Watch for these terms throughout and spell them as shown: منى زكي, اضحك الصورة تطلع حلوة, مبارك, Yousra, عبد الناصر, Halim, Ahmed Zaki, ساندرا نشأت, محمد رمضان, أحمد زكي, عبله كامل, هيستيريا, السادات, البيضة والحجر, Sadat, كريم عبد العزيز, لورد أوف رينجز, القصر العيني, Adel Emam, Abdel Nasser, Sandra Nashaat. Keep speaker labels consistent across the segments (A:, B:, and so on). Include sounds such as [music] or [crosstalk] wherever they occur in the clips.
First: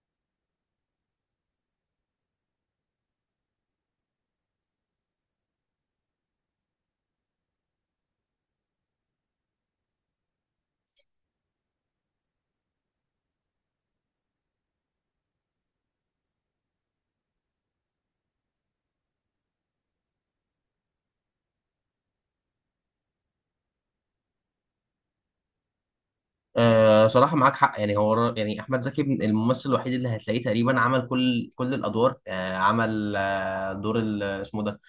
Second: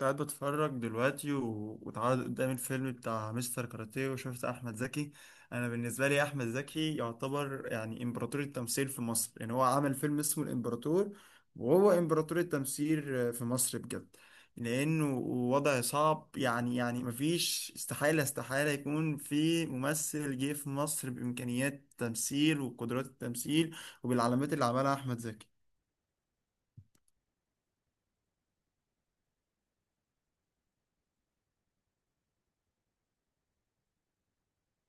A: قاعد بتفرج دلوقتي واتعرض قدامي الفيلم بتاع مستر كاراتيه وشفت احمد زكي. انا بالنسبه لي احمد زكي يعتبر امبراطور التمثيل في مصر، يعني هو عمل فيلم اسمه الامبراطور وهو امبراطور التمثيل في مصر بجد. لانه وضع صعب، يعني مفيش استحاله يكون في ممثل جه في مصر بامكانيات التمثيل وقدرات التمثيل وبالعلامات اللي عملها احمد زكي.
B: صراحة معاك حق. يعني هو يعني أحمد زكي الممثل الوحيد اللي هتلاقيه تقريبا عمل كل الأدوار، عمل دور اسمه ده،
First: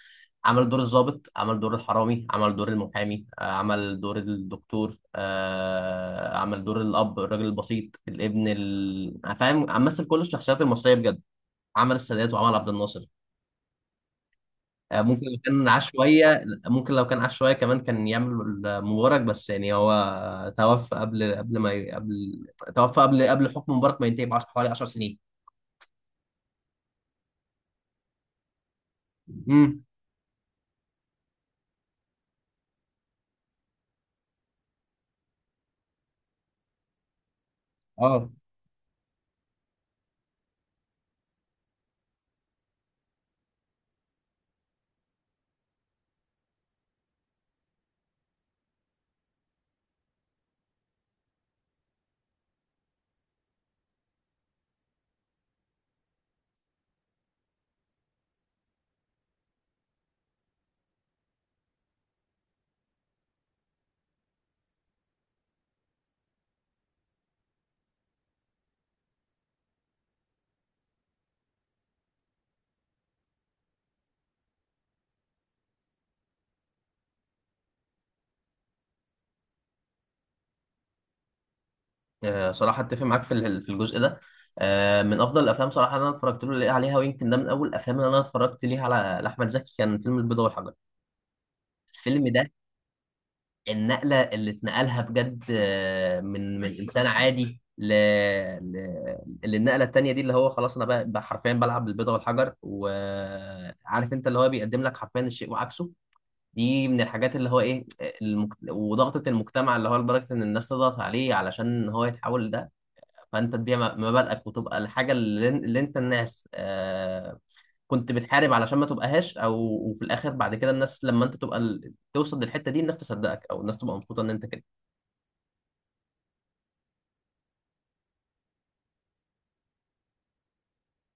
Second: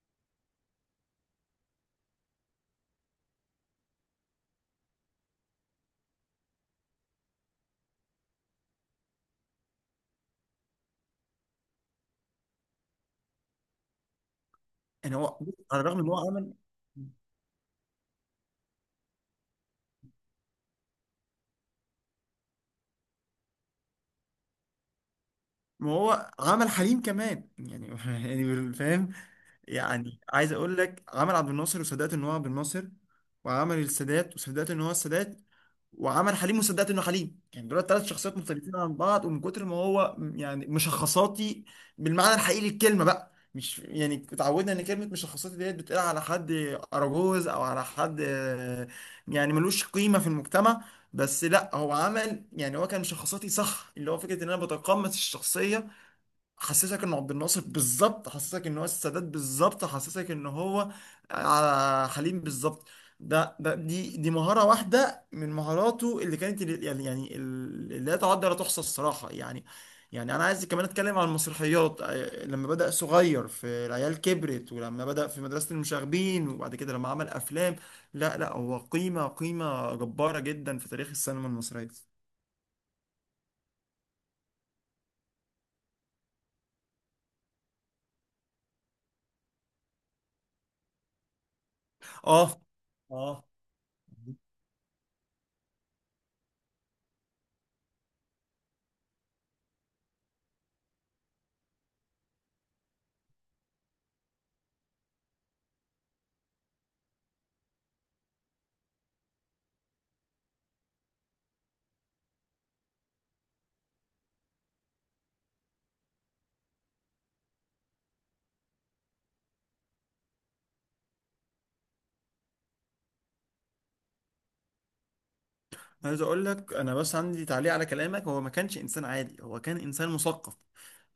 B: عمل دور الضابط، عمل دور الحرامي، عمل دور المحامي، عمل دور الدكتور، عمل دور الأب الراجل البسيط الابن فاهم، مثل كل الشخصيات المصرية بجد. عمل السادات وعمل عبد الناصر.
A: يعني
B: ممكن لو
A: هو
B: كان
A: على
B: عاش
A: الرغم ان هو
B: شوية،
A: عمل
B: كمان كان يعمل مبارك. بس يعني هو توفى قبل ما ي- قبل، توفى قبل حكم مبارك ما ينتهي بعشر، حوالي 10 سنين.
A: ما هو عمل حليم كمان يعني [laughs] يعني فاهم.
B: امم
A: يعني عايز اقول لك، عمل عبد الناصر وصدقت ان هو عبد الناصر، وعمل السادات وصدقت ان هو السادات، وعمل حليم وصدقت انه حليم. يعني دول ثلاث
B: اه.
A: شخصيات مختلفين عن بعض، ومن كتر ما هو يعني مشخصاتي بالمعنى الحقيقي للكلمه، بقى مش يعني اتعودنا ان كلمه مشخصاتي ديت بتقال على حد اراجوز او على حد يعني ملوش قيمه في المجتمع. بس لا، هو عمل، يعني هو كان مشخصاتي صح، اللي هو فكره ان انا بتقمص الشخصيه. حسسك انه عبد الناصر بالظبط، حسسك ان هو السادات بالظبط، حسسك ان هو حليم بالظبط. ده ده دي دي مهارة واحدة من مهاراته اللي كانت اللي لا تعد ولا تحصى الصراحة يعني. يعني انا عايز كمان اتكلم عن المسرحيات، لما بدأ صغير في العيال كبرت، ولما بدأ في مدرسة المشاغبين، وبعد كده لما عمل افلام. لا هو قيمة، قيمة جبارة جدا في تاريخ السينما المصرية.
B: صراحة اتفق معاك في في الجزء ده. آه، من افضل الافلام صراحة اللي انا اتفرجت له عليها، ويمكن ده من اول الافلام اللي انا اتفرجت ليها على على احمد زكي كان فيلم البيضة والحجر. الفيلم ده
A: اه، اه،
B: النقلة اللي اتنقلها بجد، آه، من إنسان عادي ل... ل... للنقلة التانية دي، اللي هو خلاص أنا بقى حرفيا بلعب بالبيضة والحجر، وعارف أنت اللي هو بيقدم لك حرفيا الشيء وعكسه. دي من الحاجات اللي هو إيه، وضغطة المجتمع، اللي هو لدرجة إن الناس تضغط عليه علشان هو يتحول لده. فأنت تبيع مبادئك وتبقى الحاجة اللي أنت الناس، آه، كنت بتحارب علشان ما تبقاهاش. أو وفي الآخر بعد كده الناس لما أنت تبقى توصل للحته دي، الناس تصدقك او الناس تبقى مبسوطه ان انت كده.
A: عايز اقول لك انا بس عندي تعليق على كلامك. هو ما كانش انسان عادي، هو كان انسان مثقف،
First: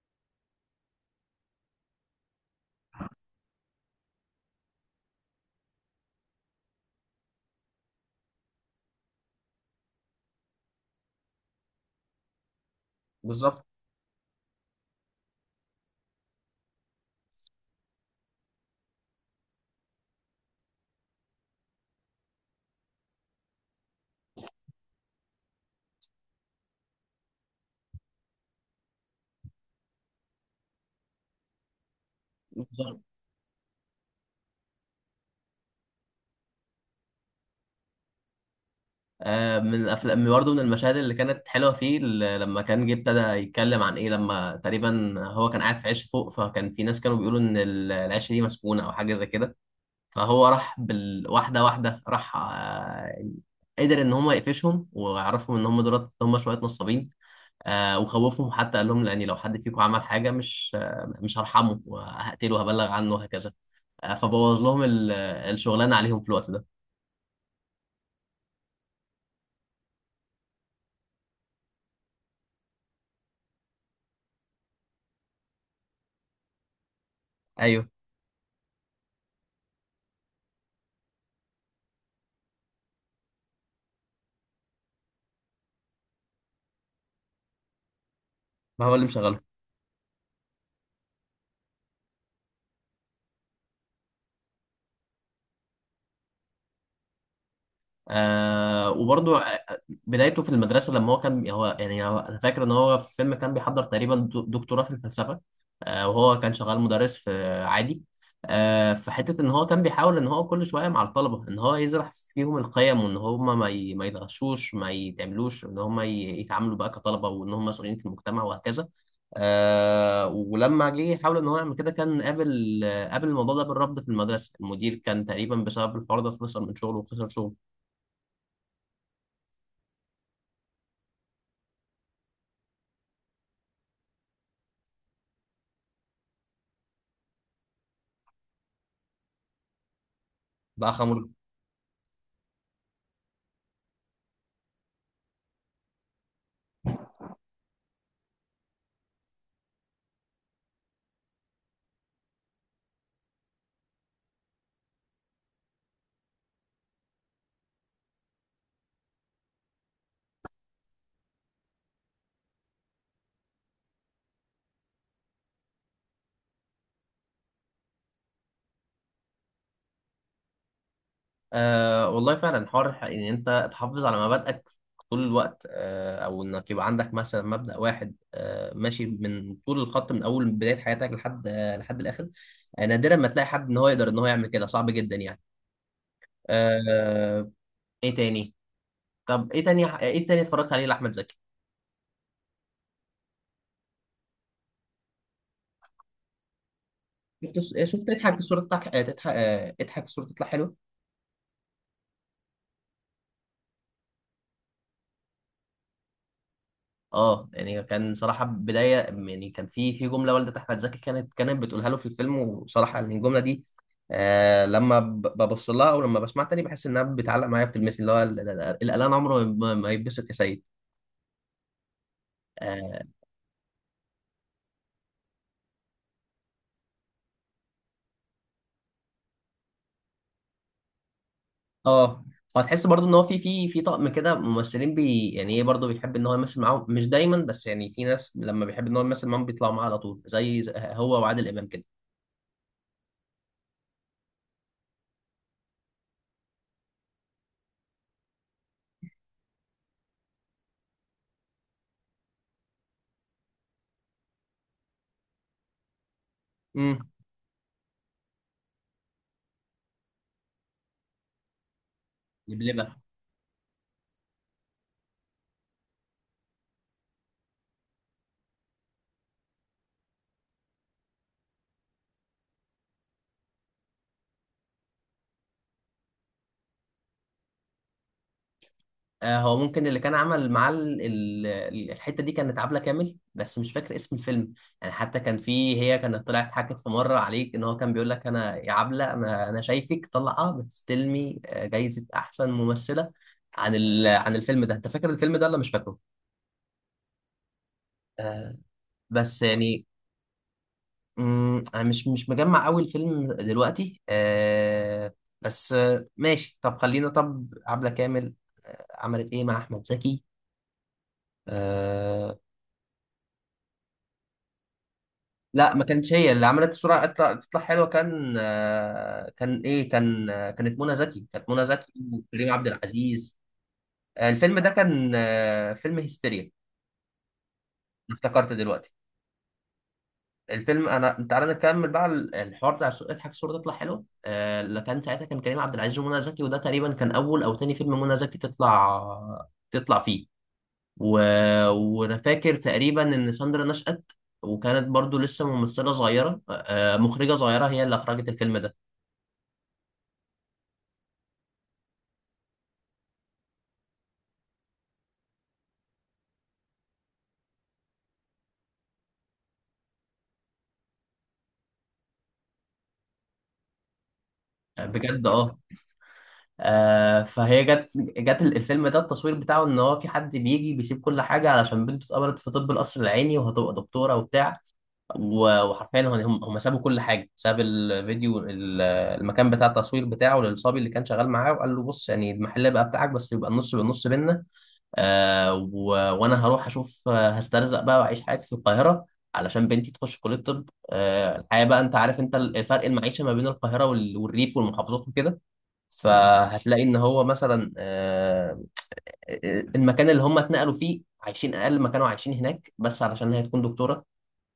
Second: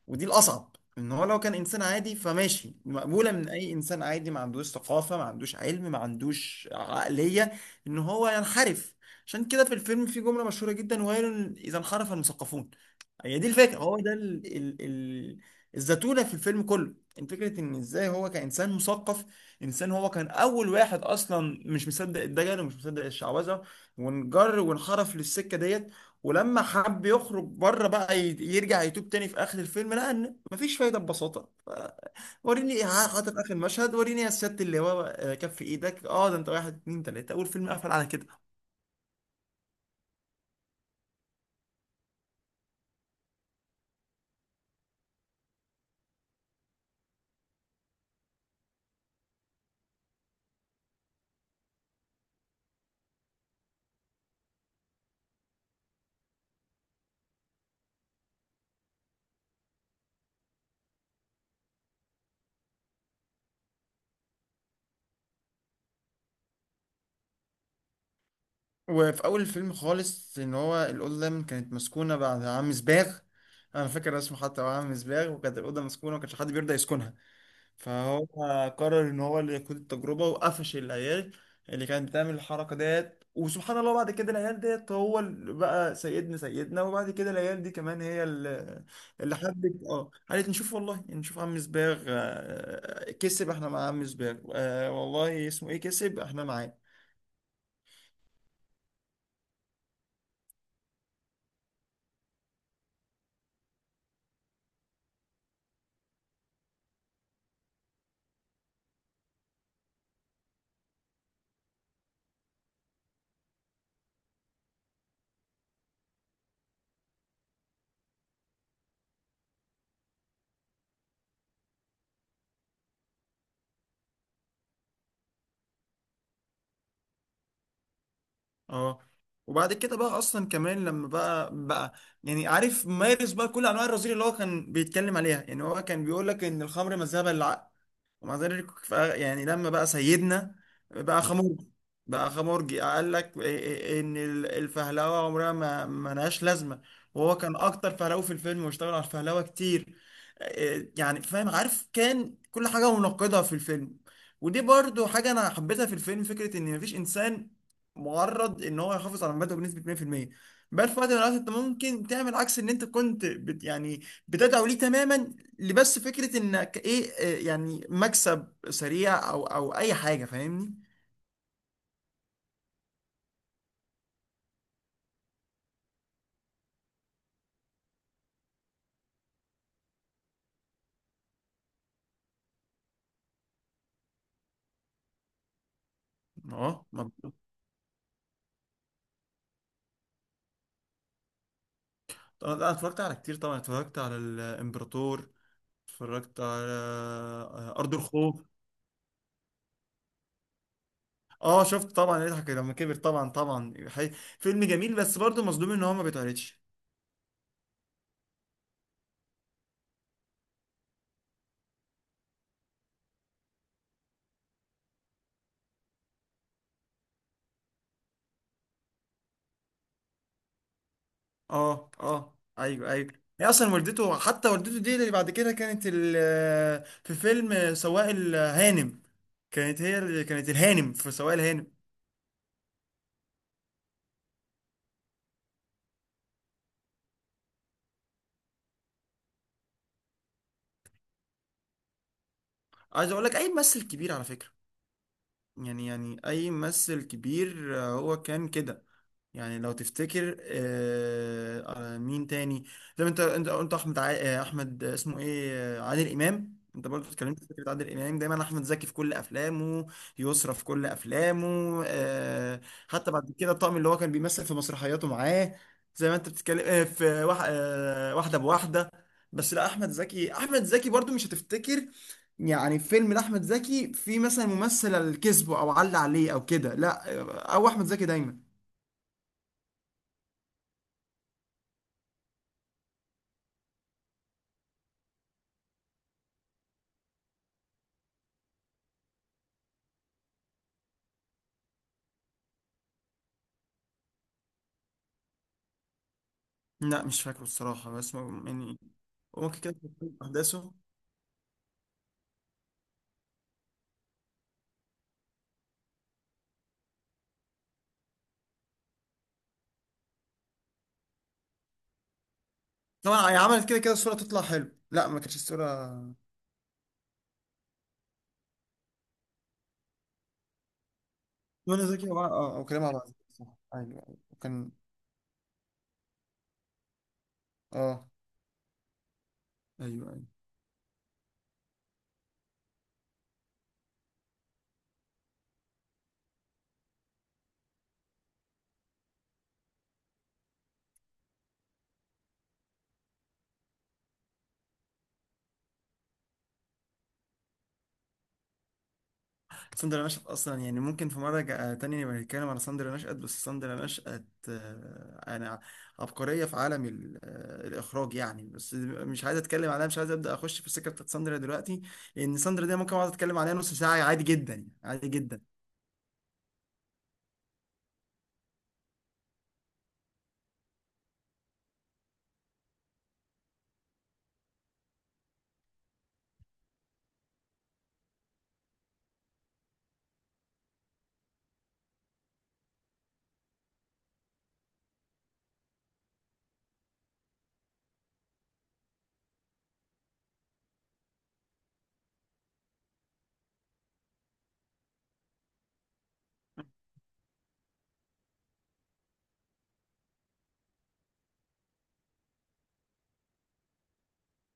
A: ودي الأصعب. إن هو لو كان إنسان عادي فماشي، مقبولة من أي إنسان عادي ما عندوش ثقافة، ما عندوش علم، ما عندوش عقلية إن هو ينحرف. عشان كده في الفيلم في جملة مشهورة جدا: ويل إذا انحرف المثقفون. هي دي
B: بالظبط.
A: الفكرة، هو ده الزتونة في الفيلم كله. إن فكرة إن إزاي هو كإنسان مثقف، إنسان هو كان أول واحد أصلا مش مصدق الدجل ومش مصدق الشعوذة، وانجر وانحرف للسكة ديت. ولما حب يخرج بره بقى يرجع يتوب تاني في اخر الفيلم، لقى ان مفيش فايده ببساطه. وريني
B: بالظبط.
A: حاطط اخر مشهد، وريني يا سياده اللواء كف ايدك. اه، ده انت واحد اتنين تلاته، اول فيلم قفل على كده.
B: آه، من افلام برضه، من المشاهد اللي كانت حلوه فيه لما كان جه ابتدى يتكلم عن ايه، لما تقريبا هو كان قاعد في عش فوق، فكان في ناس كانوا بيقولوا ان العش دي مسكونه او حاجه زي كده. فهو راح بالواحده واحده، راح آه، قدر ان هم يقفشهم ويعرفهم ان هم دولت هم شويه نصابين. آه، وخوفهم حتى، قال لهم لاني لو حد فيكم عمل حاجه مش هرحمه وهقتله وهبلغ عنه وهكذا. آه، فبوظ لهم الشغلانه عليهم في الوقت ده.
A: وفي اول الفيلم خالص ان هو الاوضه كانت مسكونه بعد عم سباغ. انا فاكر اسمه حتى هو عم سباغ، وكانت الاوضه مسكونه وما كانش حد بيرضى يسكنها.
B: ايوه،
A: فهو قرر ان هو اللي يقود التجربه وقفش العيال اللي كانت بتعمل الحركه ديت. وسبحان الله بعد كده العيال ديت هو اللي بقى سيدنا سيدنا، وبعد كده العيال دي كمان هي اللي،
B: ما هو اللي
A: اللي
B: مشغلهم.
A: حبت. اه، قالت نشوف والله، نشوف عم سباغ كسب، احنا مع عم سباغ والله اسمه ايه، كسب احنا معاه.
B: آه وبرضه بدايته في المدرسة. لما هو كان هو أنا فاكر إن هاه في الفيلم كان بيحضر تقريبا دكتوراه في الفلسفة. آه، وهو كان شغال مدرس في عادي. آه، في حتة إن هو كان بيحاول إن هو كل شوية مع الطلبة إن هو يزرع فيهم القيم، وإن هما ما يتغشوش، ما يتعملوش، إن هما يتعاملوا بقى كطلبة، وإن هما مسؤولين في المجتمع وهكذا. آه، ولما جه يحاول ان هو يعمل كده كان قابل، قابل الموضوع ده بالرفض في المدرسه. المدير كان تقريبا بسبب الحوار ده خسر من شغله وخسر شغله.
A: اه، وبعد كده بقى اصلا كمان لما بقى يعني عارف، مارس بقى كل انواع الرذيله اللي هو كان بيتكلم عليها. يعني هو كان بيقول لك ان الخمر مذهبة للعقل، ومع ذلك يعني لما بقى سيدنا
B: بقى
A: بقى
B: خمر.
A: خمورجي. بقى خمورجي قال لك إيه- إيه- إيه، ان الفهلوه عمرها ما لهاش لازمه، وهو كان اكتر فهلوه في الفيلم، واشتغل على الفهلوه كتير. إيه، يعني فاهم عارف، كان كل حاجه منقضه في الفيلم. ودي برضو حاجه انا حبيتها في الفيلم، فكره ان مفيش انسان معرض ان هو يحافظ على مبادئه بنسبه 100%. بل في وقت من الاوقات انت ممكن تعمل عكس ان انت كنت بت يعني بتدعو ليه تماما. اللي بس فكرة انك ايه، يعني مكسب سريع او اي حاجة، فاهمني.
B: آه والله فعلا حوار ان انت تحافظ على مبادئك طول الوقت، آه، او انك يبقى عندك مثلا مبدأ واحد آه ماشي من طول الخط من اول بداية حياتك لحد آه لحد الاخر. آه، نادرا ما تلاقي حد ان هو يقدر ان هو يعمل كده، صعب جدا يعني.
A: اه مظبوط.
B: آه. ايه تاني؟ طب ايه تاني؟ ايه تاني اتفرجت عليه لاحمد زكي؟
A: طبعاً انا اتفرجت على كتير، طبعا اتفرجت على الامبراطور، اتفرجت على
B: شفت
A: ارض
B: شفت اضحك
A: الخوف.
B: الصورة تضحك، تضحك، اضحك الصورة تطلع حلوة.
A: اه شفت طبعا، يضحك لما كبر طبعا، فيلم جميل بس برضه مظلوم ان هو ما بيتعرضش.
B: اه، يعني كان صراحة بداية، يعني كان في في جملة والدة أحمد زكي كانت بتقولها له في الفيلم، وصراحة يعني الجملة دي آه، لما ببص لها أو لما بسمعها تاني بحس إنها بتعلق معايا، بتلمسني، اللي هو الإعلان عمره ما ما يتبسط يا سيد.
A: اه، اه، ايوه،
B: اه.
A: ايوه. هي اصلا والدته، حتى والدته دي اللي بعد كده كانت في فيلم سواق الهانم، كانت هي اللي كانت الهانم في سواق الهانم.
B: آه. وهتحس برضو إن هو في طقم كده ممثلين بي يعني إيه، برضو بيحب إن هو يمثل معاهم، مش دايما بس يعني في ناس لما بيحب إن هو يمثل معاهم بيطلعوا معاه على طول، زي هو وعادل إمام كده.
A: عايز اقول لك اي ممثل كبير على فكرة، يعني اي ممثل كبير هو كان كده. يعني لو تفتكر مين تاني؟ زي ما انت قلت احمد ع... آه، احمد آه، اسمه ايه آه، عادل امام. انت برضه اتكلمت في فكره عادل امام دايما، احمد زكي في كل افلامه، يسرا في كل افلامه. آه،
B: امم
A: حتى بعد كده الطقم اللي هو كان بيمثل في مسرحياته معاه، زي ما انت بتتكلم آه، في وح... آه، واحده بواحده. بس لا احمد زكي، احمد زكي برضه مش هتفتكر يعني فيلم لاحمد زكي في مثلا ممثل الكذب، او علق عليه او كده، لا او احمد زكي دايما.
B: آه، هو ممكن اللي كان عمل معاه الحته دي كانت عبله كامل، بس مش فاكر اسم الفيلم. يعني حتى كان في، هي كانت طلعت حكت في مره عليك ان هو كان بيقول لك انا يا عبله، انا شايفك طالعه بتستلمي آه، جايزه احسن ممثله عن عن الفيلم ده. انت فاكر الفيلم ده ولا مش فاكره؟
A: لا مش فاكره الصراحة،
B: آه،
A: يعني هو
B: بس
A: ممكن كده
B: يعني
A: تكون أحداثه.
B: انا مش مجمع قوي الفيلم دلوقتي، آه، بس آه، ماشي. طب خلينا، طب عبله كامل عملت ايه مع احمد زكي؟ آه،
A: طبعا هي عملت كده كده الصورة تطلع حلو، لا ما كانتش الصورة.
B: لا ما كانتش هي اللي عملت الصورة تطلع حلوة. كان آه، كان إيه كان آه، كانت منى زكي، كانت منى
A: منى
B: زكي
A: زكي
B: وكريم عبد
A: وكريم عبد العزيز
B: العزيز.
A: صح. أيوه، أيوه،
B: آه، الفيلم
A: وكان.
B: ده كان آه، فيلم هيستيريا.
A: اه،
B: افتكرت دلوقتي
A: أيوه، أيوه.
B: الفيلم. أنا تعالى نكمل بقى الحوار بتاع الصورة، اضحك الصورة تطلع حلوة، آه، اللي كان ساعتها كان كريم عبد العزيز ومنى زكي. وده تقريبا كان أول أو تاني فيلم منى زكي تطلع فيه. و... وأنا فاكر تقريبا إن ساندرا نشأت، وكانت برضو لسه ممثلة صغيرة آه، مخرجة صغيرة، هي اللي أخرجت الفيلم ده.
A: ساندرا نشأت، أصلا يعني ممكن في مرة تانية نبقى نتكلم على ساندرا نشأت. بس ساندرا نشأت يعني عبقرية في عالم الإخراج يعني. بس مش عايز أتكلم عليها، مش عايز أبدأ أخش في السكة بتاعت ساندرا دلوقتي، لأن ساندرا دي ممكن أقعد أتكلم عليها نص ساعة عادي جدا، يعني عادي
B: بجد
A: جدا.
B: اه. آه، فهي جت، جت الفيلم ده التصوير بتاعه ان هو في حد بيجي بيسيب كل حاجه علشان بنته اتقبلت في طب القصر العيني وهتبقى دكتوره وبتاع. وحرفيا هم سابوا كل حاجه، ساب الفيديو المكان بتاع التصوير بتاعه للصبي اللي كان شغال معاه، وقال له بص يعني المحل بقى بتاعك، بس يبقى النص بالنص بينا، آه، وانا هروح اشوف آه، هسترزق بقى واعيش حياتي في القاهره علشان بنتي تخش كليه طب، آه، الحياه بقى انت عارف انت الفرق المعيشه ما بين القاهره والريف والمحافظات وكده. فهتلاقي ان هو مثلا آه، المكان اللي هم اتنقلوا فيه عايشين اقل ما كانوا عايشين هناك، بس علشان هي تكون دكتوره.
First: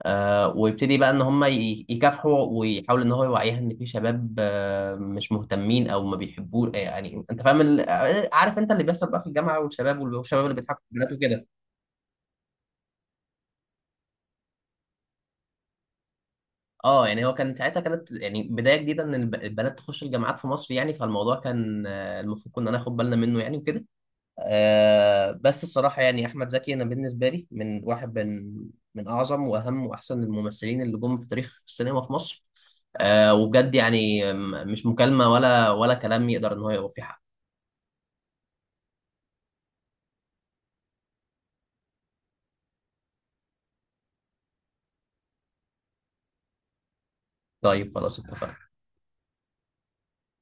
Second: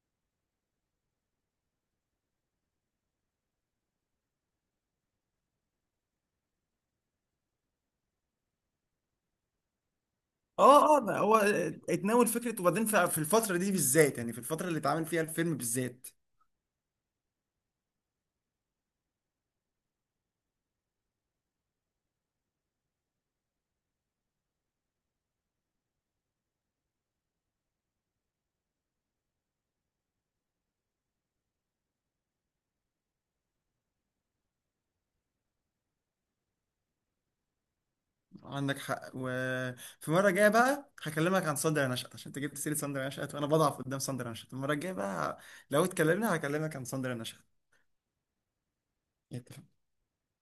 B: آه، ويبتدي بقى ان هم يكافحوا، ويحاول ان هو يوعيها ان في شباب آه، مش مهتمين او ما بيحبوه آه، يعني انت فاهم عارف انت اللي بيحصل بقى في الجامعه والشباب، والشباب اللي بيضحكوا في
A: اه، اه،
B: البنات
A: ده هو
B: وكده.
A: اتناول فكره. وبعدين في الفتره دي بالذات، يعني في الفتره اللي اتعمل فيها الفيلم بالذات.
B: اه، يعني هو كان ساعتها كانت يعني بدايه جديده ان البنات تخش الجامعات في مصر، يعني فالموضوع كان آه، المفروض كنا ناخد بالنا منه يعني وكده. آه، بس الصراحة يعني أحمد زكي أنا بالنسبة لي من واحد من من أعظم وأهم وأحسن الممثلين اللي جم في تاريخ السينما في مصر. آه وبجد يعني مش مكالمة ولا كلام يقدر إن هو يوفي حق.
A: عندك حق، وفي مره جايه بقى هكلمك عن ساندرا نشأت، عشان انت جبت سيره ساندرا نشأت، وانا بضعف قدام ساندرا نشأت. المره الجايه بقى لو اتكلمنا، هكلمك عن ساندرا نشأت.
B: طيب خلاص اتفقنا.